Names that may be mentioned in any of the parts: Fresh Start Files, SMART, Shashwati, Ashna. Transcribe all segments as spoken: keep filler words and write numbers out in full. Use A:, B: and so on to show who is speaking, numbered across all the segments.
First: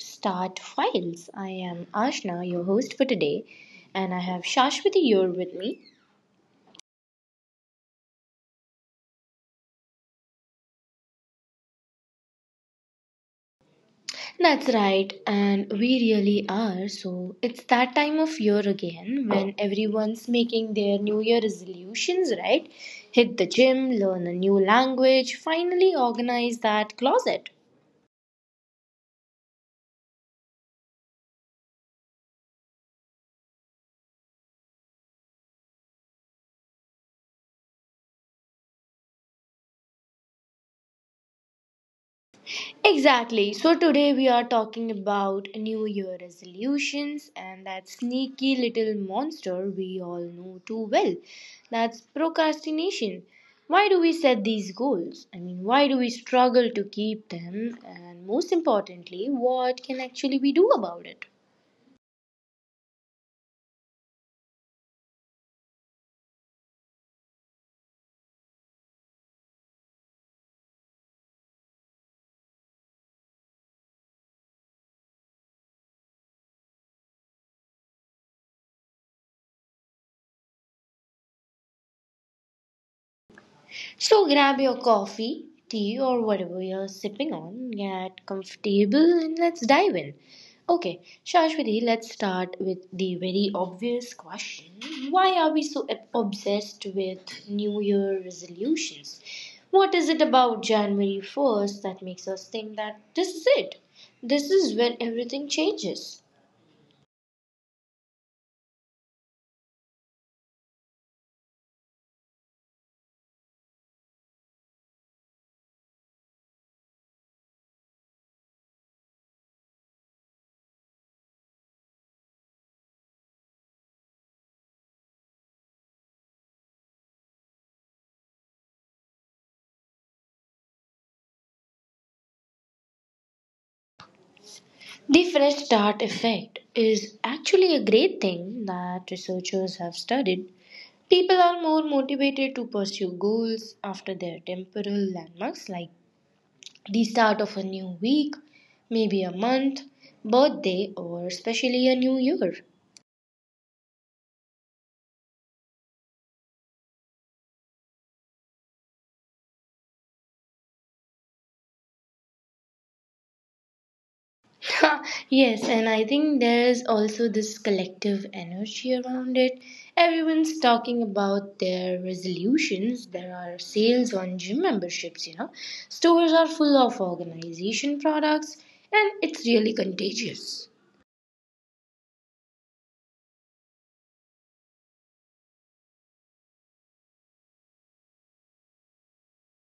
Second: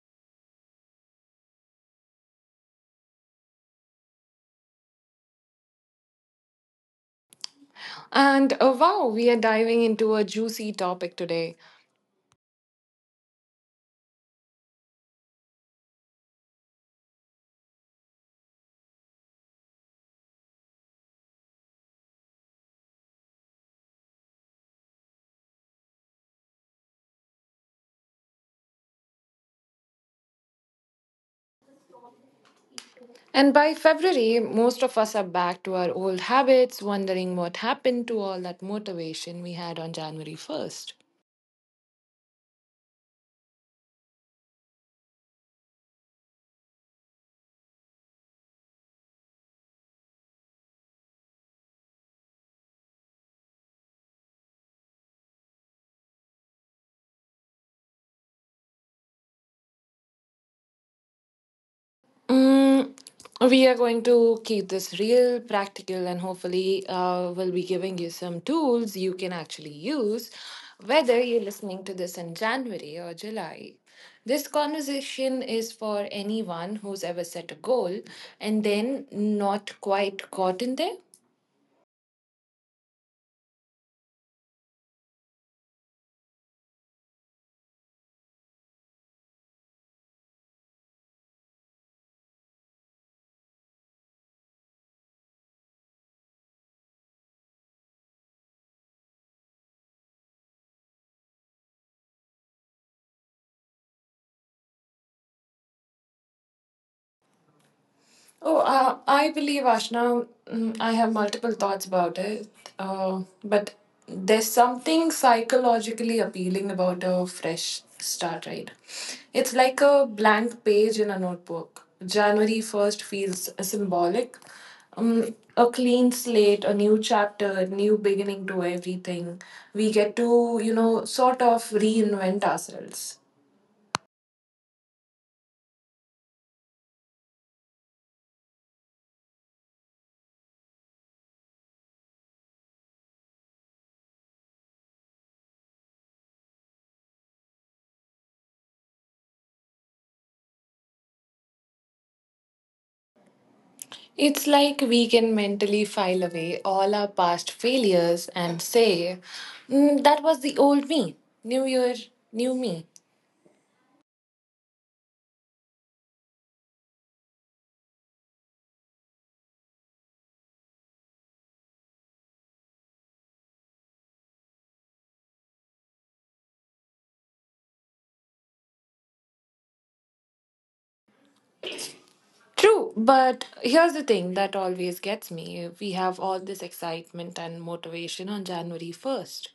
A: Start Files. I am Ashna, your host for today, and I have Shashwati here with me.
B: And uh, wow, we are diving into a juicy topic today.
A: That's right, and we really are. So, it's that time of year again when everyone's making their New Year resolutions, right? Hit the gym, learn a new language, finally organize that closet.
B: And by February, most of us are back to our old habits, wondering what happened to all that motivation we had on January first.
A: Exactly. So today we are talking about New Year resolutions and that sneaky little monster we all know too well. That's procrastination. Why do we set these goals? I mean, why do we struggle to keep them? And most importantly, what can actually we do about it?
B: Mm, we are going to keep this real, practical, and hopefully, uh, we'll be giving you some tools you can actually use, whether you're listening to this in January or July. This conversation is for anyone who's ever set a goal and then not quite gotten there.
A: So grab your coffee, tea, or whatever you're sipping on, get comfortable, and let's dive in. Okay, Shashwati, let's start with the very obvious question. Why are we so ob- obsessed with New Year resolutions? What is it about January first that makes us think that this is it? This is when everything changes.
B: Oh, uh, I believe, Ashna, mm, I have multiple thoughts about it. Uh, but there's something psychologically appealing about a fresh start, right? It's like a blank page in a notebook. January first feels symbolic. Um, a clean slate, a new chapter, new beginning to everything. We get to, you know, sort of reinvent ourselves.
A: The fresh start effect is actually a great thing that researchers have studied. People are more motivated to pursue goals after their temporal landmarks like the start of a new week, maybe a month, birthday, or especially a new year.
B: It's like we can mentally file away all our past failures and say, "Mm, that was the old me. New year, new me."
A: Yes, and I think there's also this collective energy around it. Everyone's talking about their resolutions. There are sales on gym memberships, you know. Stores are full of organization products, and it's really contagious.
B: True, but here's the thing that always gets me. We have all this excitement and motivation on January first,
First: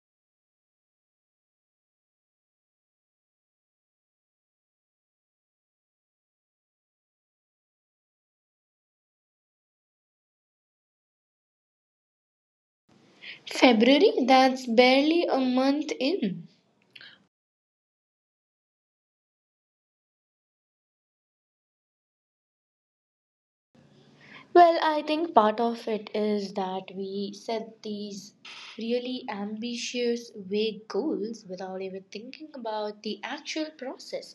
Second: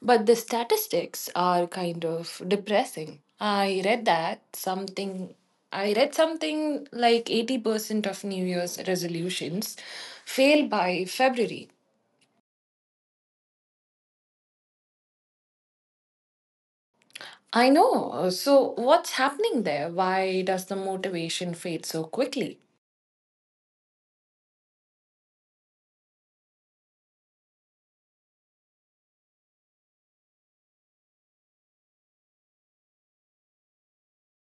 B: but the statistics are kind of depressing. I read that something I read something like eighty percent of New Year's resolutions fail by February.
A: February? That's barely a month in.
B: I know. So, what's happening there? Why does the motivation fade so quickly?
A: Well, I think part of it is that we set these really ambitious, vague goals without even thinking about the actual process.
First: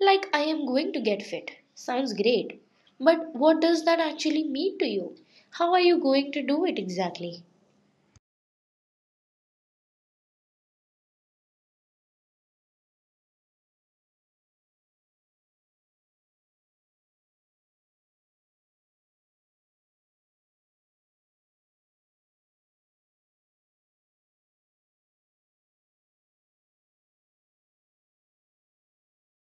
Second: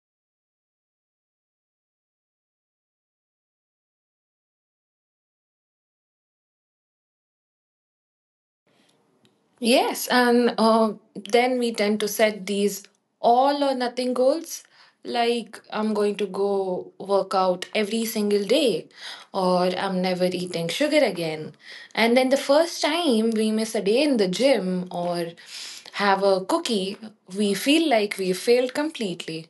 A: Like, I am going to get fit. Sounds great. But what does that actually mean to you? How are you going to do it exactly?
B: Yes, and uh, then we tend to set these all or nothing goals. Like, I'm going to go work out every single day, or I'm never eating sugar again. And then the first time we miss a day in the gym or have a cookie, we feel like we failed completely.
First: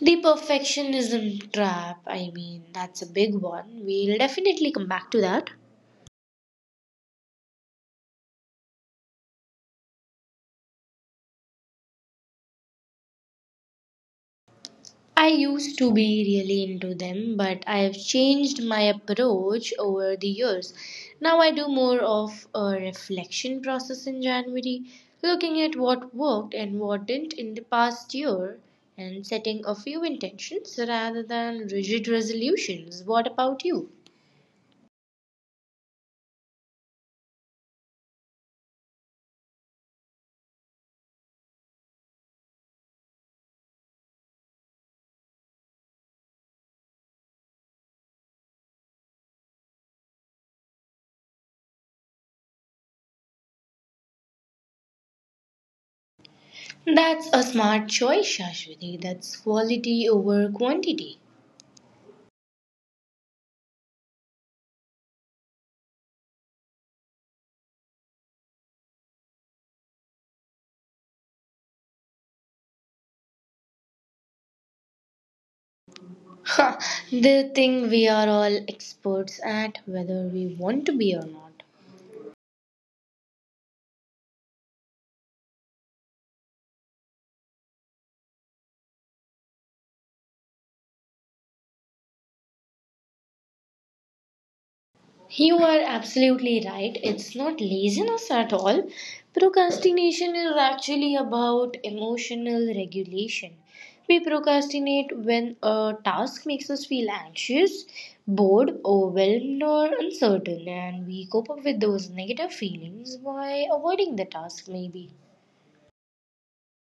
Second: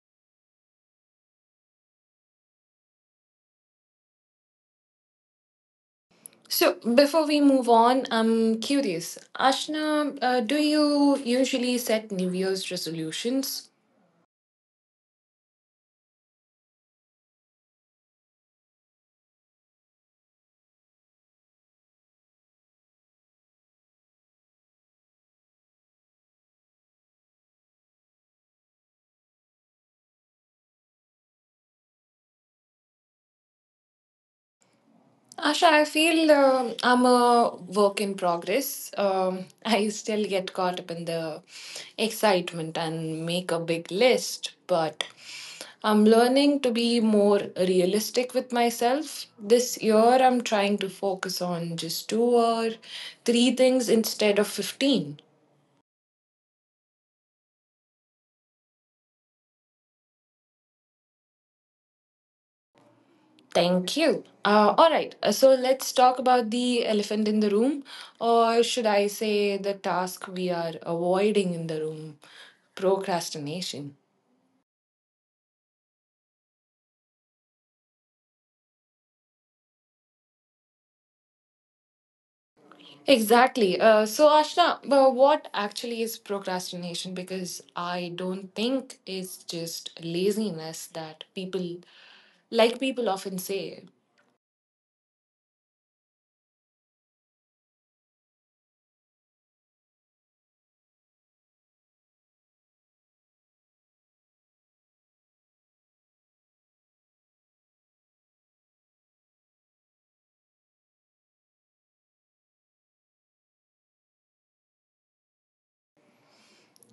A: The perfectionism trap, I mean, that's a big one. We'll definitely come back to that.
B: So, before we move on, I'm curious. Ashna, uh, do you usually set New Year's resolutions?
A: I used to be really into them, but I've changed my approach over the years. Now I do more of a reflection process in January, looking at what worked and what didn't in the past year and setting a few intentions rather than rigid resolutions. What about you?
B: Asha, I feel um I'm a work in progress. Um, I still get caught up in the excitement and make a big list, but I'm learning to be more realistic with myself. This year, I'm trying to focus on just two or three things instead of fifteen.
A: That's a smart choice, Shashwati. That's quality over quantity.
B: Thank you. Uh, all right, uh, so let's talk about the elephant in the room, or should I say the task we are avoiding in the room, procrastination.
A: Ha, the thing we are all experts at, whether we want to be or not.
B: Exactly. Uh, so, Ashna, uh, what actually is procrastination? Because I don't think it's just laziness that people, like people often say.
A: You are absolutely right. It's not laziness at all. Procrastination is actually about emotional regulation. We procrastinate when a task makes us feel anxious, bored, overwhelmed, or uncertain, and we cope up with those negative feelings by avoiding the task, maybe.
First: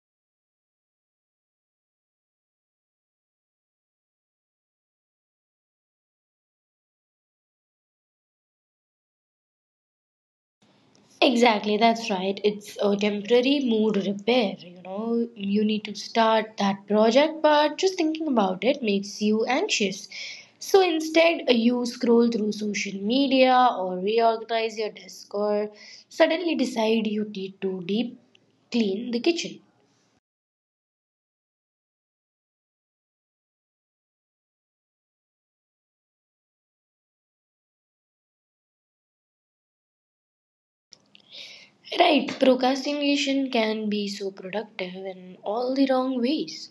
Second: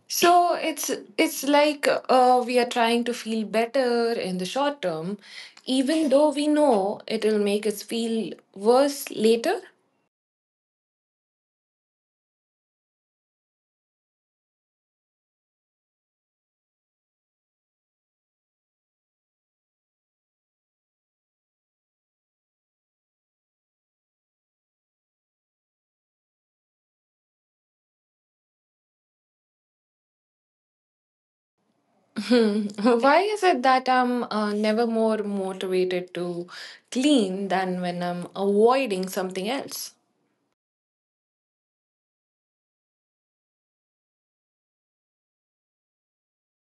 B: So it's it's like uh, we are trying to feel better in the short term, even though we know it'll make us feel worse later.
A: Exactly, that's right. It's a temporary mood repair. You know, you need to start that project, but just thinking about it makes you anxious. So instead, uh, you scroll through social media or reorganize your desk or suddenly decide you need to deep clean the kitchen.
B: Hmm. Why is it that I'm uh, never more motivated to clean than when I'm avoiding something else?
A: Right, procrastination can be so productive in all the wrong ways.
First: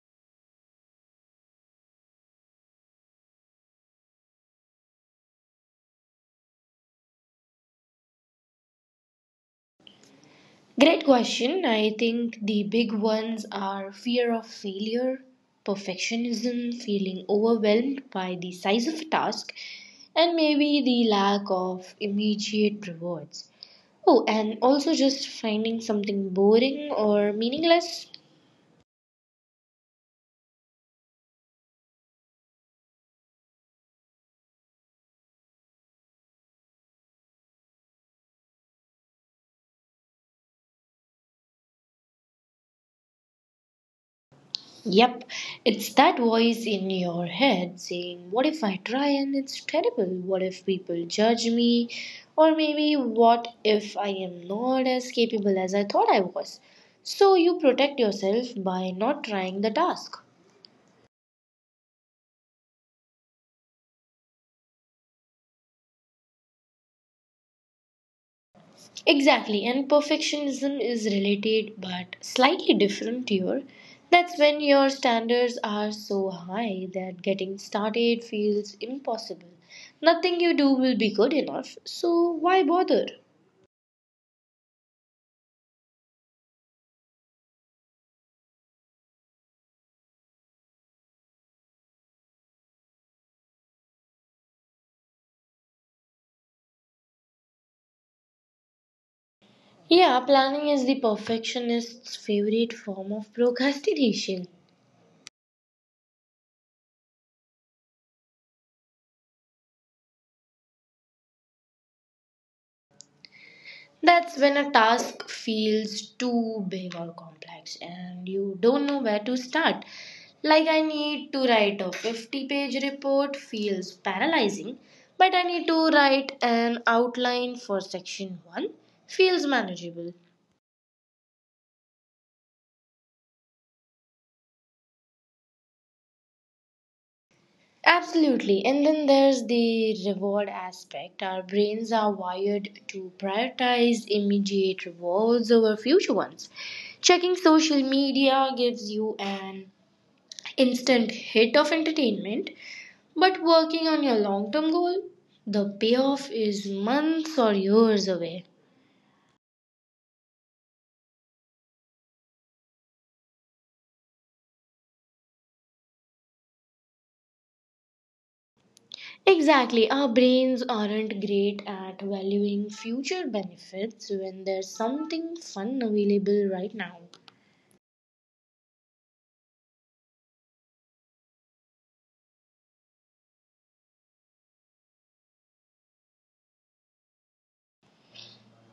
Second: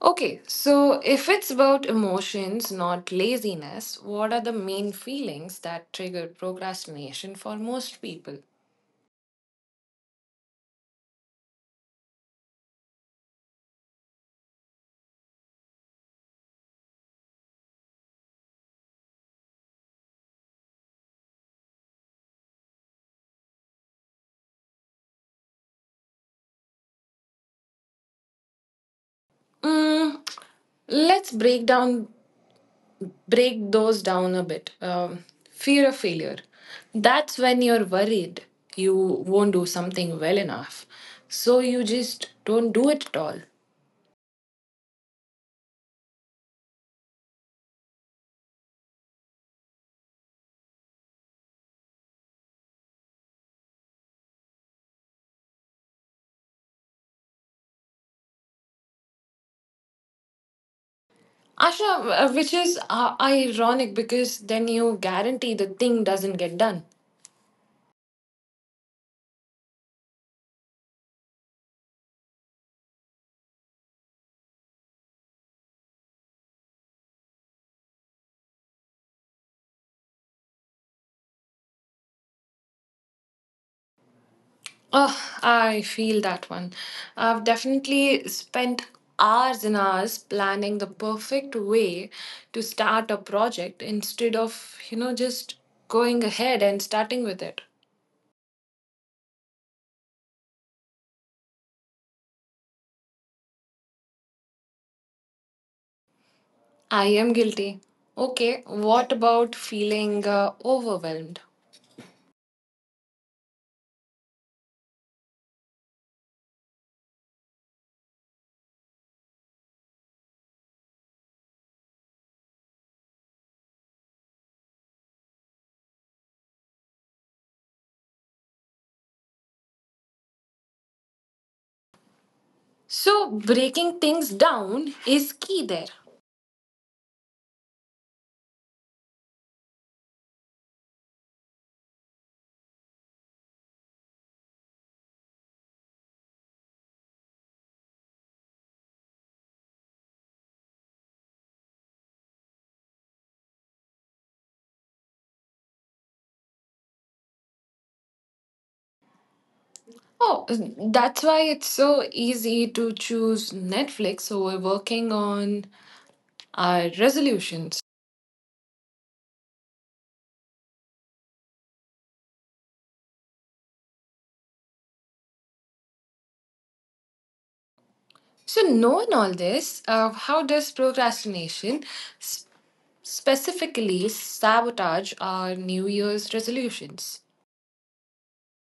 B: Okay, so if it's about emotions, not laziness, what are the main feelings that trigger procrastination for most people?
A: Great question. I think the big ones are fear of failure, perfectionism, feeling overwhelmed by the size of a task, and maybe the lack of immediate rewards. Oh, and also just finding something boring or meaningless.
B: Mm, let's break down break those down a bit. Um, fear of failure. That's when you're worried you won't do something well enough. So you just don't do it at all.
A: Yep, it's that voice in your head saying, "What if I try and it's terrible? What if people judge me? Or maybe, what if I am not as capable as I thought I was?" So you protect yourself by not trying the task.
B: Asha, uh, which is uh, ironic because then you guarantee the thing doesn't get done.
A: Exactly, and perfectionism is related but slightly different here. That's when your standards are so high that getting started feels impossible. Nothing you do will be good enough, so why bother?
B: Oh, I feel that one. I've definitely spent hours and hours planning the perfect way to start a project instead of, you know, just going ahead and starting with it.
A: Yeah, planning is the perfectionist's favorite form of procrastination.
B: I am guilty. Okay, what about feeling uh, overwhelmed?
A: That's when a task feels too big or complex and you don't know where to start. Like, "I need to write a fifty page report," feels paralyzing, but "I need to write an outline for section one" feels manageable.
B: So, breaking things down is key there.
A: Absolutely. And then there's the reward aspect. Our brains are wired to prioritize immediate rewards over future ones. Checking social media gives you an instant hit of entertainment, but working on your long term goal, the payoff is months or years away.
B: Oh, that's why it's so easy to choose Netflix over working on our resolutions.
A: Exactly. Our brains aren't great at valuing future benefits when there's something fun available right now.
B: So, knowing all this, uh, how does procrastination s- specifically sabotage our New Year's resolutions?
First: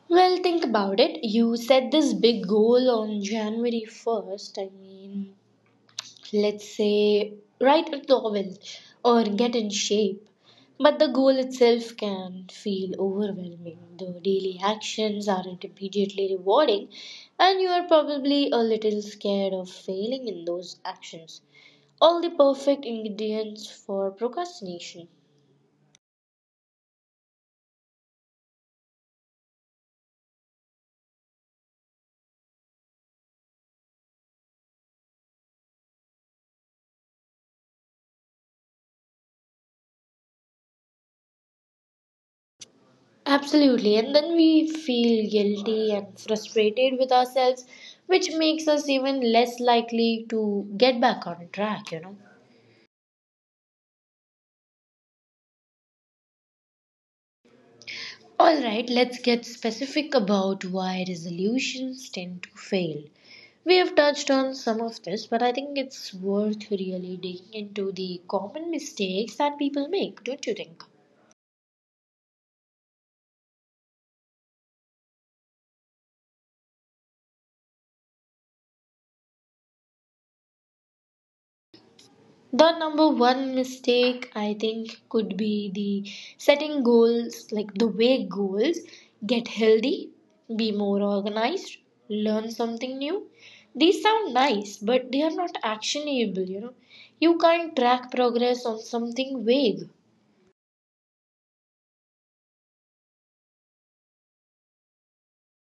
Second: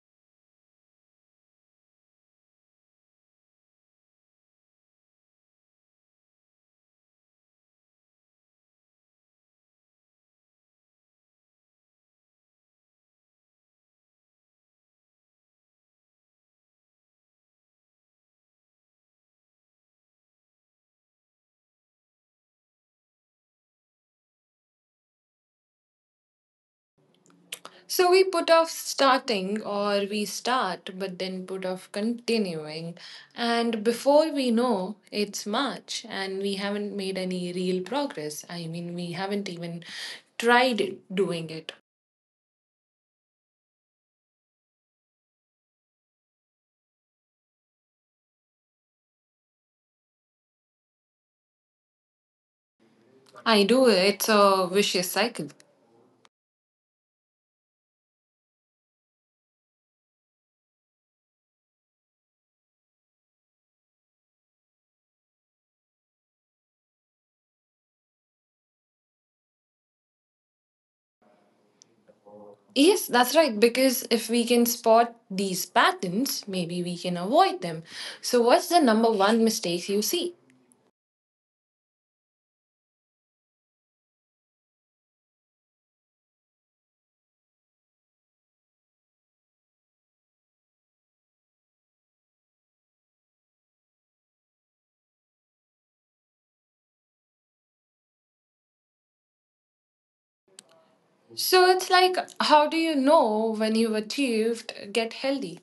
A: Well, think about it. You set this big goal on January first. I mean, let's say write a novel or get in shape. But the goal itself can feel overwhelming. The daily actions aren't immediately rewarding, and you are probably a little scared of failing in those actions. All the perfect ingredients for procrastination.
B: So we put off starting, or we start but then put off continuing. And before we know, it's March and we haven't made any real progress. I mean, we haven't even tried doing it.
A: Absolutely, and then we feel guilty and frustrated with ourselves, which makes us even less likely to get back on track, you know.
B: I do, it's a vicious cycle.
A: All right, let's get specific about why resolutions tend to fail. We have touched on some of this, but I think it's worth really digging into the common mistakes that people make, don't you think?
B: Yes, that's right. Because if we can spot these patterns, maybe we can avoid them. So, what's the number one mistake you see?
A: The number one mistake I think could be the setting goals, like the way goals get healthy, be more organized, learn something new. These sound nice, but they are not actionable, you know. You can't track progress on something vague.
B: So it's like, how do you know when you've achieved get healthy?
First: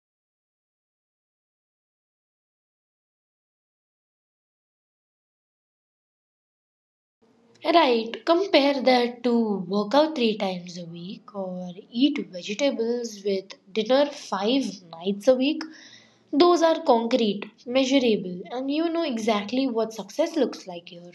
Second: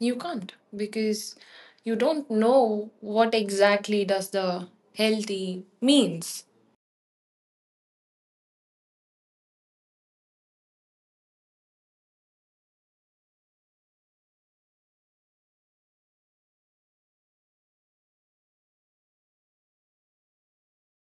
B: You can't because you don't know what exactly does the healthy means.
A: Right, compare that to work out three times a week or eat vegetables with dinner five nights a week. Those are concrete, measurable, and you know exactly what success looks like here.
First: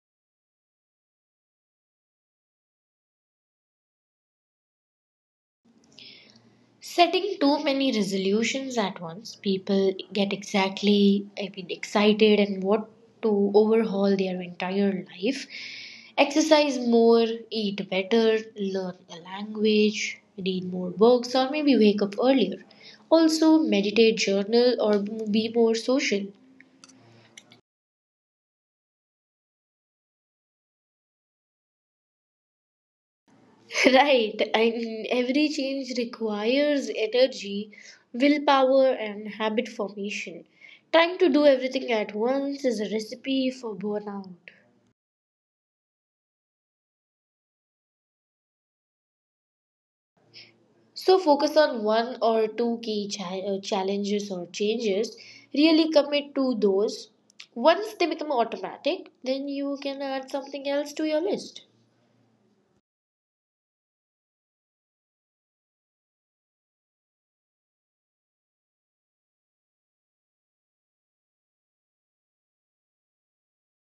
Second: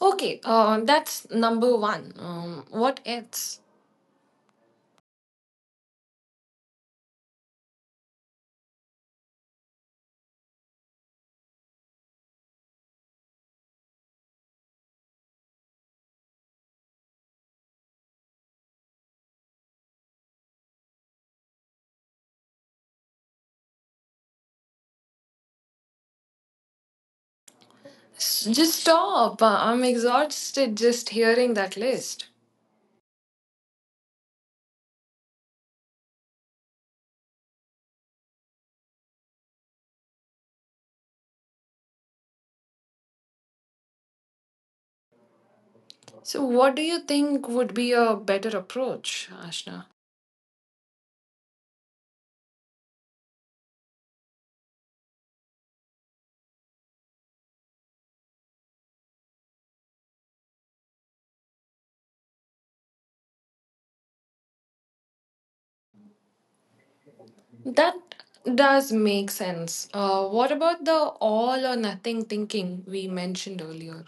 B: Okay, uh, that's number one. Um, what else?
A: Setting too many resolutions at once, people get exactly I mean, excited and want to overhaul their entire life. Exercise more, eat better, learn a language, read more books, or maybe wake up earlier. Also, meditate, journal, or be more social.
B: S- Just stop. Uh, I'm exhausted just hearing that list.
A: Right, and every change requires energy, willpower, and habit formation. Trying to do everything at once is a recipe for burnout.
B: So, what do you think would be a better approach, Ashna?
A: So, focus on one or two key cha- uh, challenges or changes. Really commit to those. Once they become automatic, then you can add something else to your list.
B: That does make sense. Uh, what about the all or nothing thinking we mentioned earlier?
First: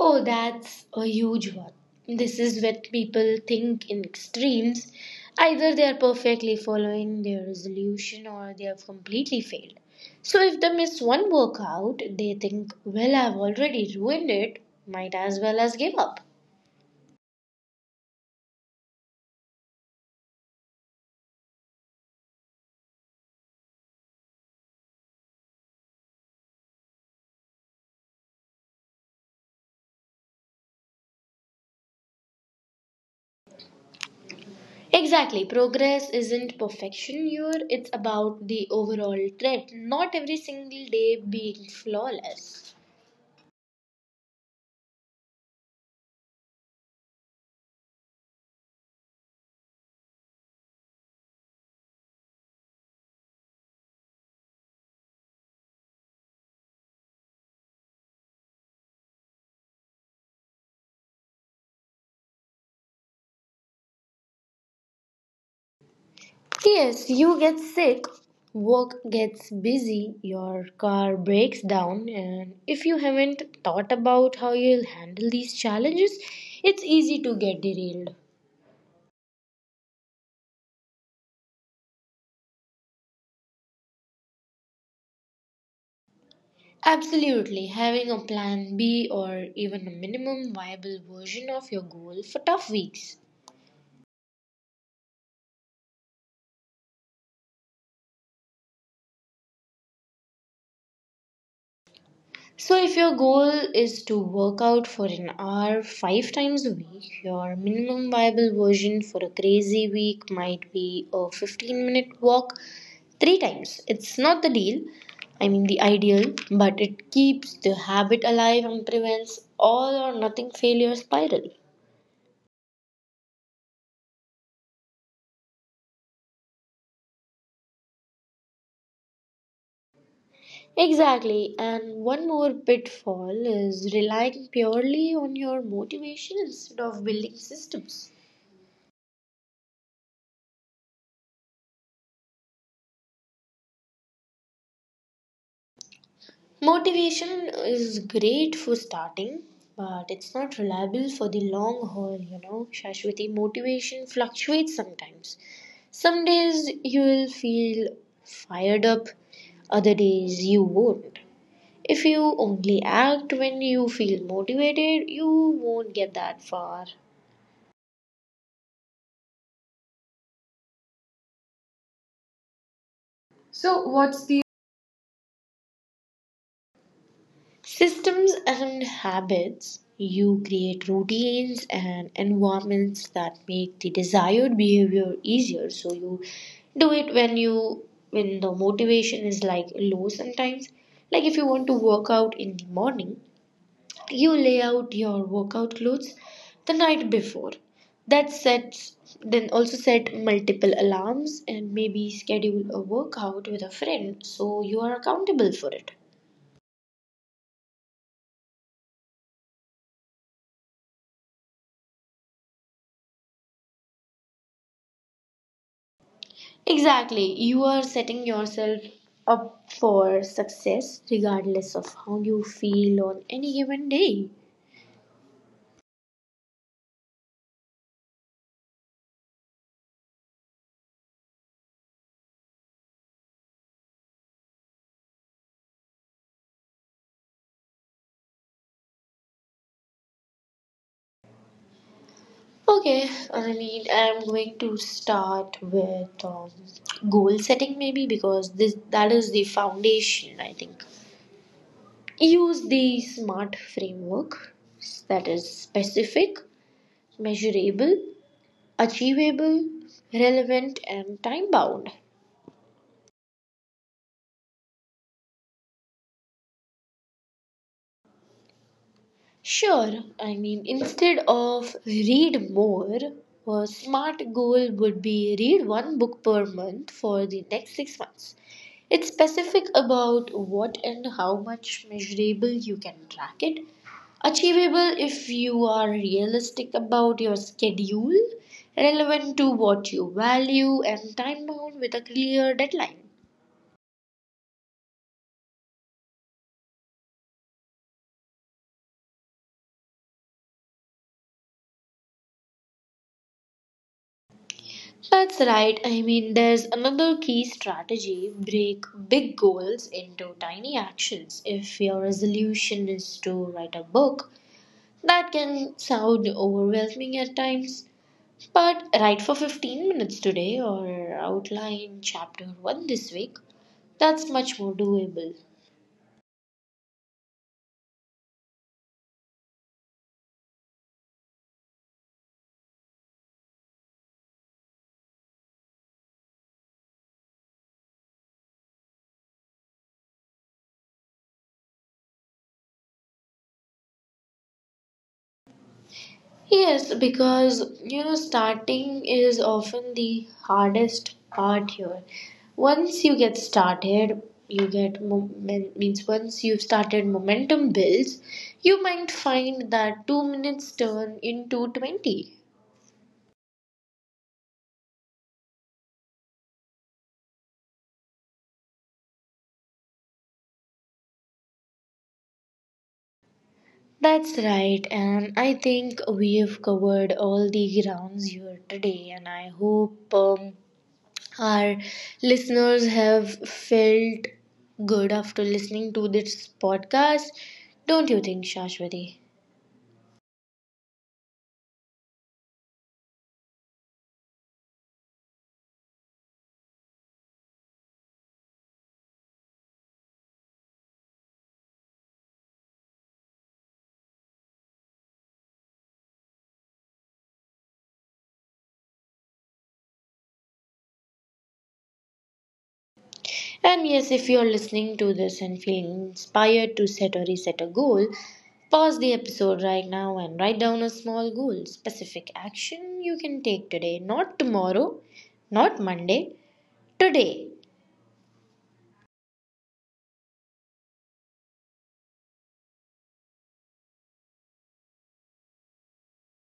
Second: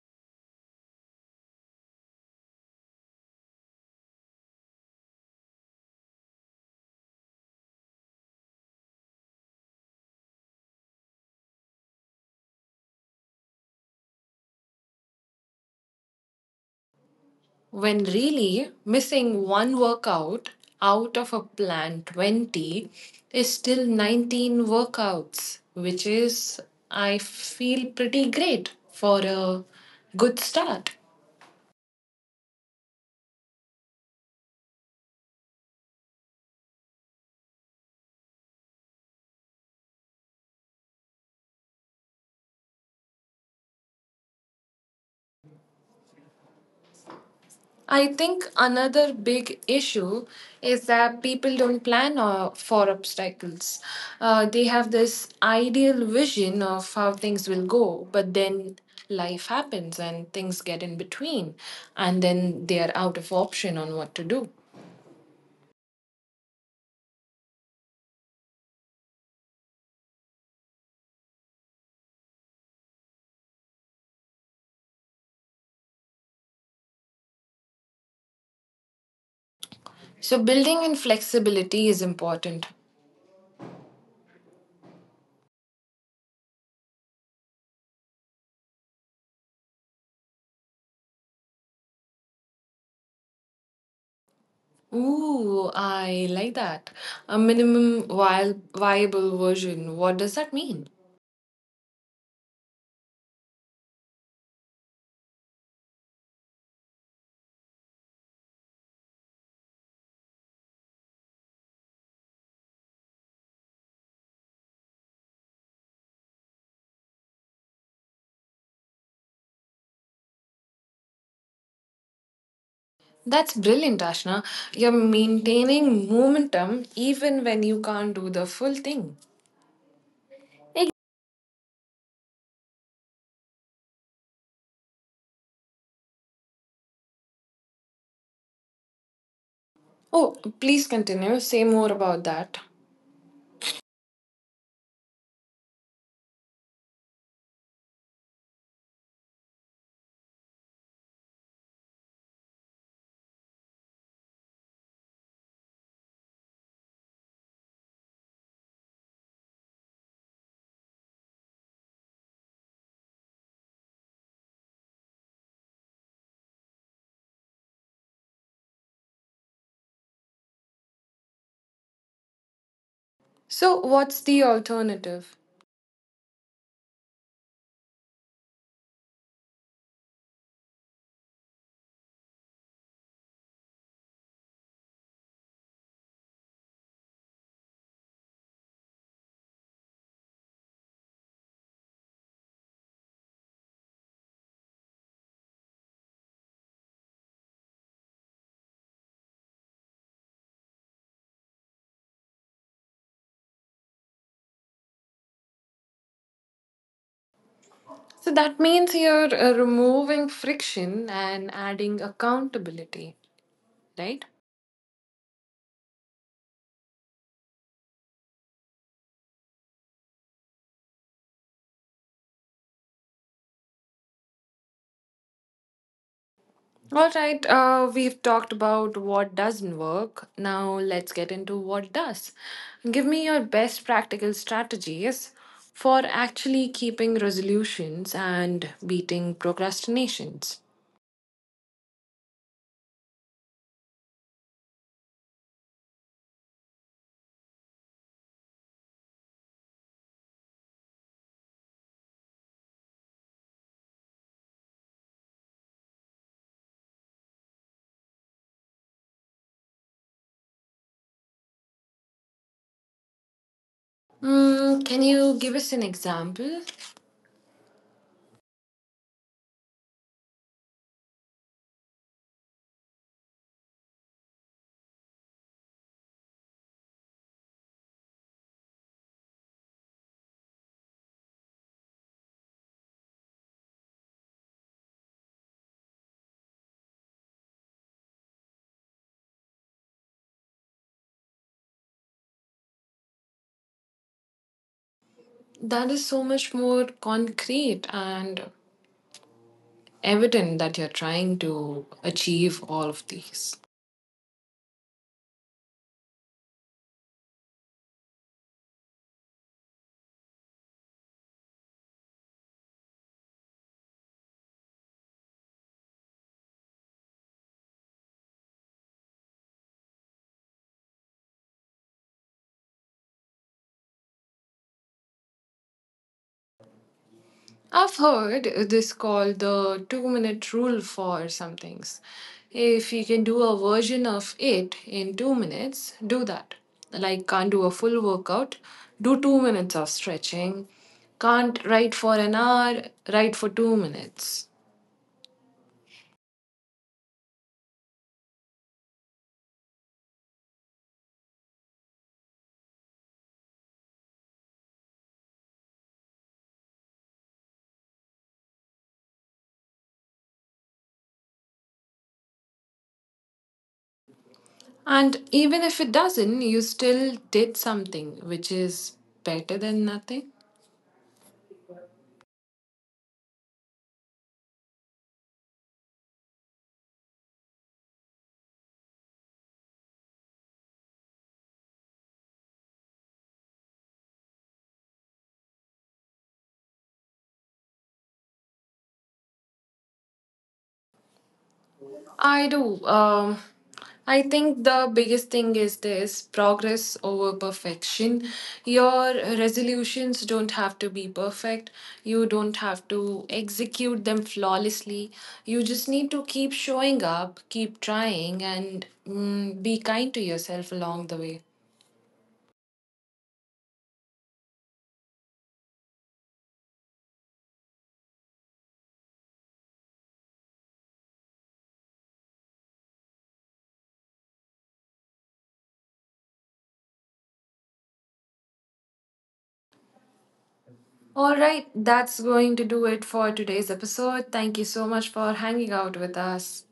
A: Oh, that's a huge one. This is what people think in extremes. Either they are perfectly following their resolution or they have completely failed. So if they miss one workout, they think, "Well, I've already ruined it, might as well as give up."
B: When really missing one workout out of a plan twenty is still nineteen workouts, which is, I feel, pretty great for a good start.
A: Exactly, progress isn't perfection here, it's about the overall trend, not every single day being flawless.
B: I think another big issue is that people don't plan uh, for obstacles. Uh, they have this ideal vision of how things will go, but then life happens and things get in between, and then they are out of option on what to do.
A: Yes, you get sick, work gets busy, your car breaks down, and if you haven't thought about how you'll handle these challenges, it's easy to get derailed.
B: So, building in flexibility is important.
A: Absolutely, having a plan B or even a minimum viable version of your goal for tough weeks.
B: Ooh, I like that. A minimum viable viable version. What does that mean?
A: So, if your goal is to work out for an hour five times a week, your minimum viable version for a crazy week might be a fifteen minute walk three times. It's not the deal, I mean, the ideal, but it keeps the habit alive and prevents all or nothing failure spiral.
B: That's brilliant, Ashna. You're maintaining momentum even when you can't do the full thing.
A: Exactly, and one more pitfall is relying purely on your motivation instead of building systems.
B: Oh, please continue. Say more about that.
A: Motivation is great for starting, but it's not reliable for the long haul, you know. Shashwati, motivation fluctuates sometimes. Some days you will feel fired up, other days you won't. If you only act when you feel motivated, you won't get that far.
B: So,
A: So,
B: what's
A: what's
B: the
A: the
B: alternative?
A: Systems and habits. You create routines and environments that make the desired behavior easier. So you do it when you when the motivation is like low sometimes. Like if you want to work out in the morning, you lay out your workout clothes the night before. That sets then also set multiple alarms and maybe schedule a workout with a friend so you are accountable for it.
B: So, that means you're uh, removing friction and adding accountability, right?
A: Exactly. You are setting yourself up for success regardless of how you feel on any given day.
B: All right, uh, we've talked about what doesn't work. Now let's get into what does. Give me your best practical strategies for actually keeping resolutions and beating procrastinations.
A: Okay, I mean, I'm going to start with um, goal setting maybe because this that is the foundation, I think. Use the SMART framework, that is specific, measurable, achievable, relevant, and time bound.
B: Mm, can you give us an example?
A: Sure, I mean, instead of read more, a smart goal would be read one book per month for the next six months. It's specific about what and how much measurable you can track it. Achievable if you are realistic about your schedule, relevant to what you value, and time bound with a clear deadline.
B: That is so much more concrete and evident that you're trying to achieve all of these.
A: That's right. I mean, there's another key strategy break big goals into tiny actions. If your resolution is to write a book, that can sound overwhelming at times. But write for fifteen minutes today or outline chapter one this week. That's much more doable.
B: I've heard this called the two minute rule for some things. If you can do a version of it in two minutes, do that. Like, can't do a full workout, do two minutes of stretching. Can't write for an hour, write for two minutes.
A: Yes, because you know, starting is often the hardest part here. Once you get started, you get moment, means once you've started, momentum builds. You might find that two minutes turn into twenty.
B: And even if it doesn't, you still did something, which is better than nothing.
A: That's right, and I think we have covered all the grounds here today, and I hope um, our listeners have felt good after listening to this podcast, don't you think, Shashwati?
B: I do. Um, I think the biggest thing is this progress over perfection. Your resolutions don't have to be perfect. You don't have to execute them flawlessly. You just need to keep showing up, keep trying, and mm, be kind to yourself along the way.
A: And yes, if you're listening to this and feeling inspired to set or reset a goal, pause the episode right now and write down a small goal, specific action you can take today, not tomorrow, not Monday, today.
B: All right, that's going to do it for today's episode. Thank you so much for hanging out with us.